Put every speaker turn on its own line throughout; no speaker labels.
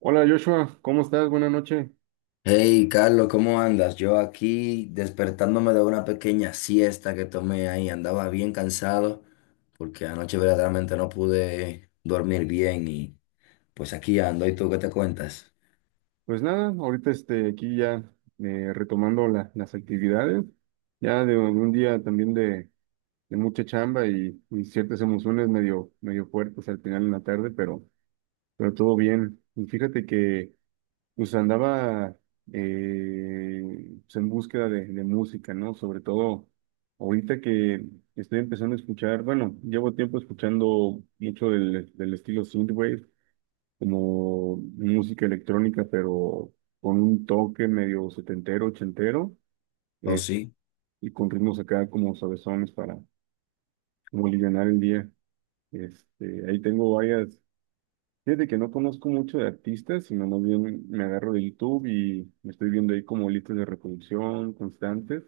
Hola Joshua, ¿cómo estás? Buenas noches.
Hey, Carlos, ¿cómo andas? Yo aquí despertándome de una pequeña siesta que tomé ahí. Andaba bien cansado porque anoche verdaderamente no pude dormir bien y pues aquí ando. ¿Y tú qué te cuentas?
Pues nada, ahorita aquí ya retomando las actividades, ya de un día también de mucha chamba y ciertas emociones medio, medio fuertes al final en la tarde, pero todo bien. Y fíjate que pues andaba en búsqueda de música, ¿no? Sobre todo ahorita que estoy empezando a escuchar, bueno, llevo tiempo escuchando mucho del estilo synthwave como música electrónica, pero con un toque medio setentero, ochentero,
Oh,
eh,
sí,
y con ritmos acá como sabesones para como alivianar el día. Este, ahí tengo varias, fíjate que no conozco mucho de artistas, sino más bien me agarro de YouTube y me estoy viendo ahí como listas de reproducción constantes,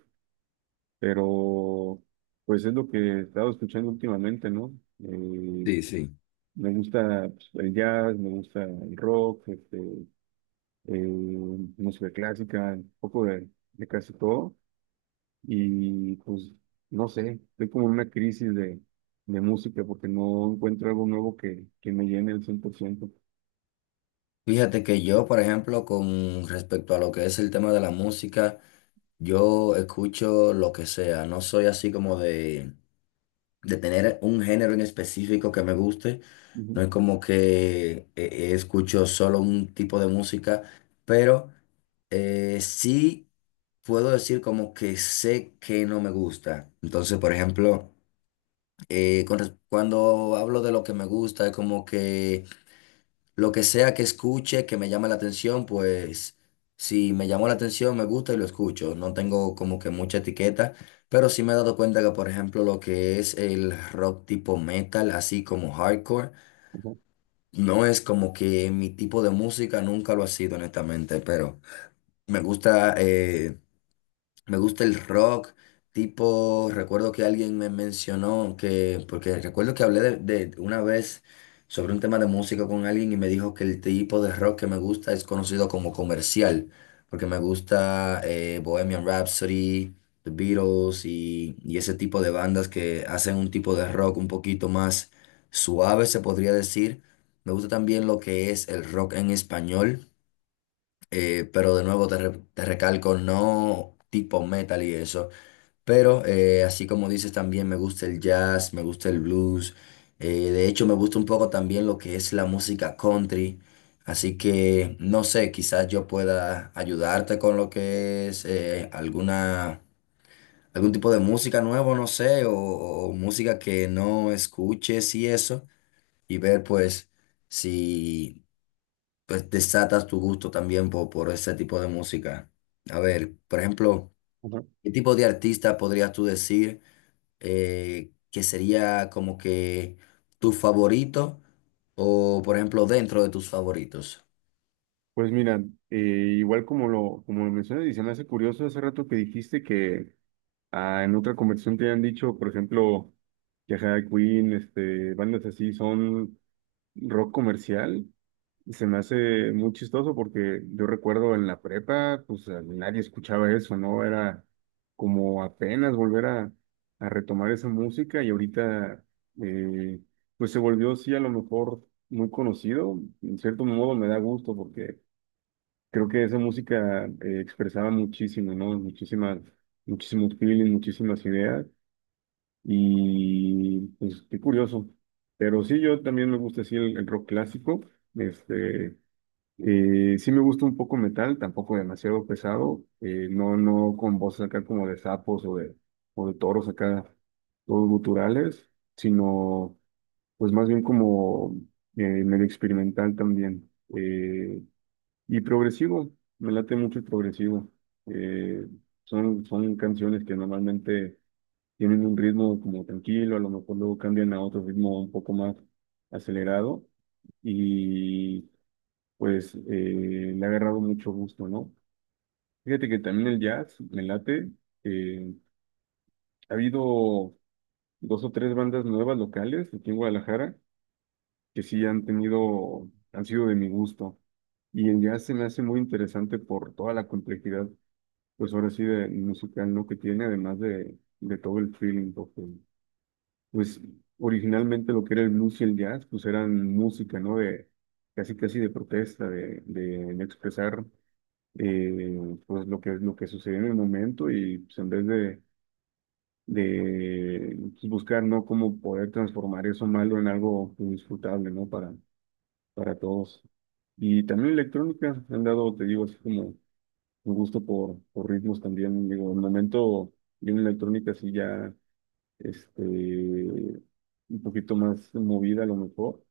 pero pues es lo que he estado escuchando últimamente, ¿no? Eh,
sí, sí.
Me gusta pues, el jazz, me gusta el rock, eh, música clásica, un poco de casi todo. Y pues, no sé, estoy como en una crisis de música porque no encuentro algo nuevo que me llene el 100%.
Fíjate que yo, por ejemplo, con respecto a lo que es el tema de la música, yo escucho lo que sea. No soy así como de tener un género en específico que me guste. No
Ujú,
es como que escucho solo un tipo de música, pero sí puedo decir como que sé que no me gusta. Entonces, por ejemplo, cuando hablo de lo que me gusta, es como que lo que sea que escuche, que me llame la atención, pues si me llamó la atención, me gusta y lo escucho. No tengo como que mucha etiqueta, pero sí me he dado cuenta que, por ejemplo, lo que es el rock tipo metal, así como hardcore,
ujú,
no es como que mi tipo de música, nunca lo ha sido, honestamente, pero me gusta, eh, me gusta el rock, tipo, recuerdo que alguien me mencionó que, porque recuerdo que hablé de una vez sobre un tema de música con alguien y me dijo que el tipo de rock que me gusta es conocido como comercial, porque me gusta Bohemian Rhapsody, The Beatles y ese tipo de bandas que hacen un tipo de rock un poquito más suave, se podría decir. Me gusta también lo que es el rock en español. Pero de nuevo te, te recalco, no tipo metal y eso. Pero así como dices, también me gusta el jazz, me gusta el blues. De hecho, me gusta un poco también lo que es la música country. Así que no sé, quizás yo pueda ayudarte con lo que es alguna, algún tipo de música nuevo, no sé, o música que no escuches y eso. Y ver pues si pues desatas tu gusto también por ese tipo de música. A ver, por ejemplo,
ujú.
¿qué tipo de artista podrías tú decir que sería como que tu favorito o, por ejemplo, dentro de tus favoritos?
Pues mira, eh, igual como lo mencionas, y se me hace curioso hace rato que dijiste que ah, en otra conversación te han dicho, por ejemplo, que ajá, Queen, este, bandas así son rock comercial. Se me hace muy chistoso porque yo recuerdo en la prepa, nadie escuchaba eso, ¿no? Era como apenas volver a retomar esa música y ahorita, eh, pues se volvió, sí, a lo mejor muy conocido. En cierto modo me da gusto porque creo que esa música expresaba muchísimo, ¿no? Muchísimas, muchísimos feelings, muchísimas ideas y pues qué curioso. Pero sí, yo también me gusta, sí, el rock clásico. Este, sí me gusta un poco metal, tampoco demasiado pesado, no, no con voces acá como de sapos o de toros acá, todos guturales, sino pues más bien como medio experimental también. eh, y progresivo, me late mucho el progresivo. eh, Son, son canciones que normalmente tienen un ritmo como tranquilo, a lo mejor luego cambian a otro ritmo un poco más acelerado y pues le ha agarrado mucho gusto, ¿no? Fíjate que también el jazz me late. eh, Ha habido dos o tres bandas nuevas locales aquí en Guadalajara que sí han tenido, han sido de mi gusto. Y el jazz se me hace muy interesante por toda la complejidad, pues ahora sí, de musical, ¿no? Que tiene, además de todo el feeling, porque, pues originalmente lo que era el blues y el jazz, pues eran música, ¿no? De casi, casi de protesta, de expresar. Pues lo que sucedió en el momento y pues, en vez de pues, buscar, ¿no? Cómo poder transformar eso malo en algo disfrutable, ¿no? Para todos. Y también electrónica, han dado, te digo, así como un gusto por ritmos también, digo, en el momento yo en electrónica sí ya, un poquito más movida a lo mejor,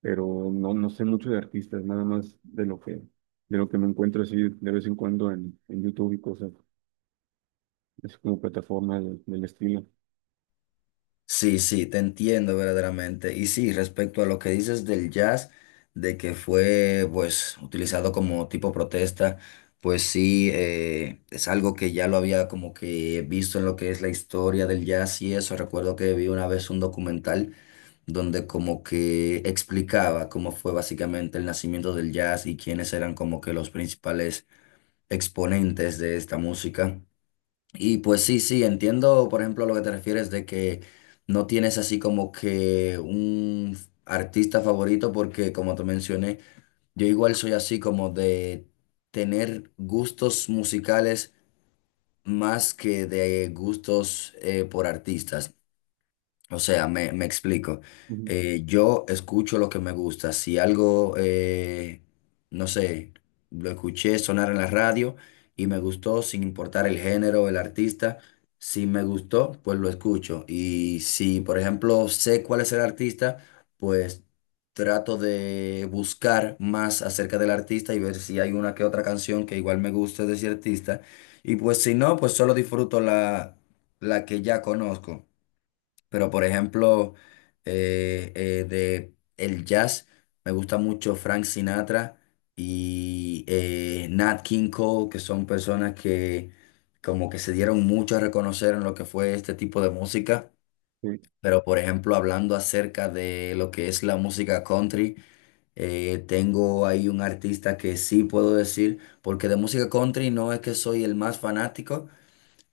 pero no, no sé mucho de artistas, nada más de lo que me encuentro así de vez en cuando en YouTube y cosas. Es como plataforma del estilo.
Sí, sí, te entiendo verdaderamente. Y sí, respecto a lo que dices del jazz, de que fue pues utilizado como tipo protesta, pues sí, es algo que ya lo había como que visto en lo que es la historia del jazz y eso. Recuerdo que vi una vez un documental donde como que explicaba cómo fue básicamente el nacimiento del jazz y quiénes eran como que los principales exponentes de esta música. Y pues sí, sí, entiendo, por ejemplo, a lo que te refieres de que no tienes así como que un artista favorito, porque como te mencioné, yo igual soy así como de tener gustos musicales más que de gustos por artistas. O sea, me explico.
Ujú.
Yo escucho lo que me gusta. Si algo, no sé, lo escuché sonar en la radio y me gustó, sin importar el género o el artista, si me gustó, pues lo escucho. Y si, por ejemplo, sé cuál es el artista, pues trato de buscar más acerca del artista y ver si hay una que otra canción que igual me guste de ese artista. Y pues si no, pues solo disfruto la, la que ya conozco. Pero por ejemplo, de el jazz, me gusta mucho Frank Sinatra y Nat King Cole, que son personas que como que se dieron mucho a reconocer en lo que fue este tipo de música.
Sí,
Pero por ejemplo, hablando acerca de lo que es la música country, tengo ahí un artista que sí puedo decir, porque de música country no es que soy el más fanático,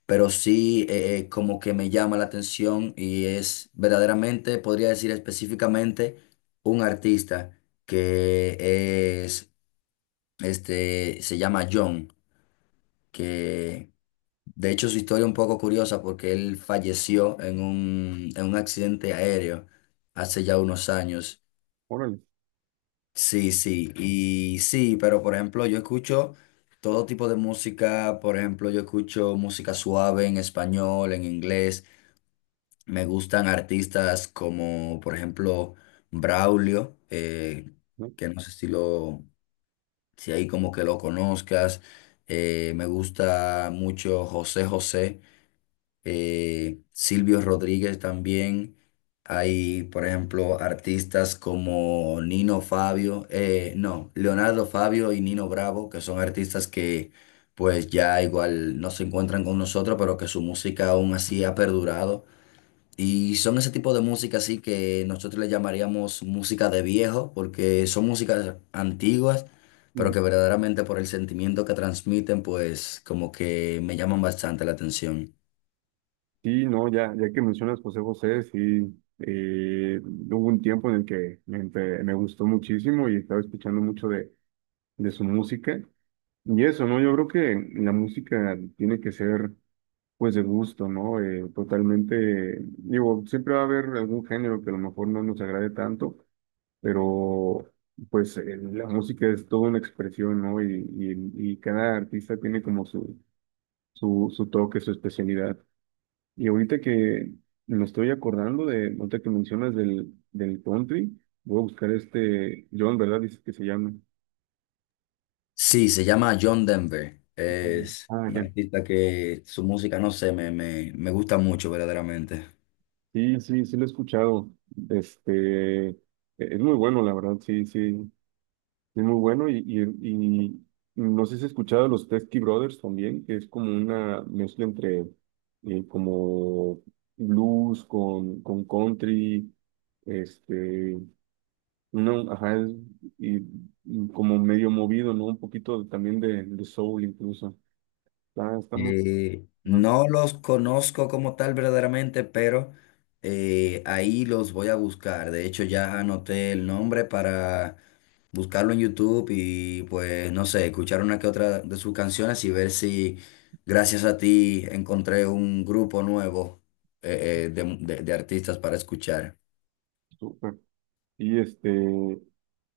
pero sí como que me llama la atención y es verdaderamente, podría decir específicamente, un artista que es, este, se llama John, que de hecho su historia es un poco curiosa porque él falleció en un accidente aéreo hace ya unos años.
órale,
Sí, sí, y sí, pero por ejemplo yo escucho todo tipo de música, por ejemplo yo escucho música suave en español, en inglés. Me gustan artistas como, por ejemplo, Braulio,
¿no?
que no sé si lo, si ahí como que lo conozcas. Me gusta mucho José José, Silvio Rodríguez también. Hay, por ejemplo, artistas como Nino Fabio, no, Leonardo Fabio y Nino Bravo, que son artistas que pues ya igual no se encuentran con nosotros, pero que su música aún así ha perdurado. Y son ese tipo de música así que nosotros le llamaríamos música de viejo, porque son músicas antiguas, pero
Ujú.
que verdaderamente por el sentimiento que transmiten, pues como que me llaman bastante la atención.
Sí, no, ya, ya que mencionas José José, sí, hubo un tiempo en el que me, me gustó muchísimo y estaba escuchando mucho de su música. Y eso, ¿no? Yo creo que la música tiene que ser, pues, de gusto, ¿no? Totalmente, digo, siempre va a haber algún género que a lo mejor no nos agrade tanto, pero pues la música es toda una expresión, ¿no? Y cada artista tiene como su toque, su especialidad. Y ahorita que me estoy acordando de, ahorita que mencionas del, del country, voy a buscar este, John, ¿verdad? Dice que se llama.
Sí, se llama John Denver.
Ujú.
Es
Ah,
un
ya.
artista que su música, no sé, me gusta mucho verdaderamente.
Sí, sí, sí lo he escuchado. Este, e-, es muy bueno, la verdad, sí, sí. Es muy bueno y, y no sé si has escuchado los Testy Brothers también, que es como una mezcla entre como blues con country, este, uno, ajá, y, y como medio movido, ¿no? Un poquito también de soul incluso. Está, está muy, ah,
No los conozco como tal verdaderamente, pero ahí los voy a buscar. De hecho, ya anoté el nombre para buscarlo en YouTube y pues no sé, escuchar una que otra de sus canciones y ver si gracias a ti encontré un grupo nuevo de, de artistas para escuchar.
súper. Y este,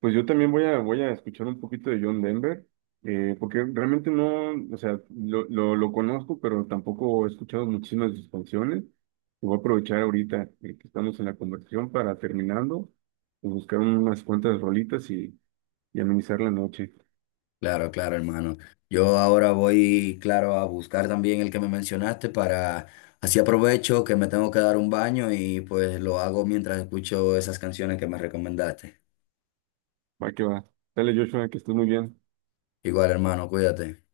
pues yo también voy a, voy a escuchar un poquito de John Denver, porque realmente no, o sea, lo conozco, pero tampoco he escuchado muchísimas de sus canciones. Y voy a aprovechar ahorita que estamos en la conversación para terminando, pues, buscar unas cuantas rolitas y amenizar la noche.
Claro, claro, hermano. Yo ahora voy, claro, a buscar también el que me mencionaste para, así aprovecho que me tengo que dar un baño y pues lo hago mientras escucho esas canciones que me recomendaste.
Va que va. Dale, Joshua, que estés muy bien.
Igual, hermano, cuídate.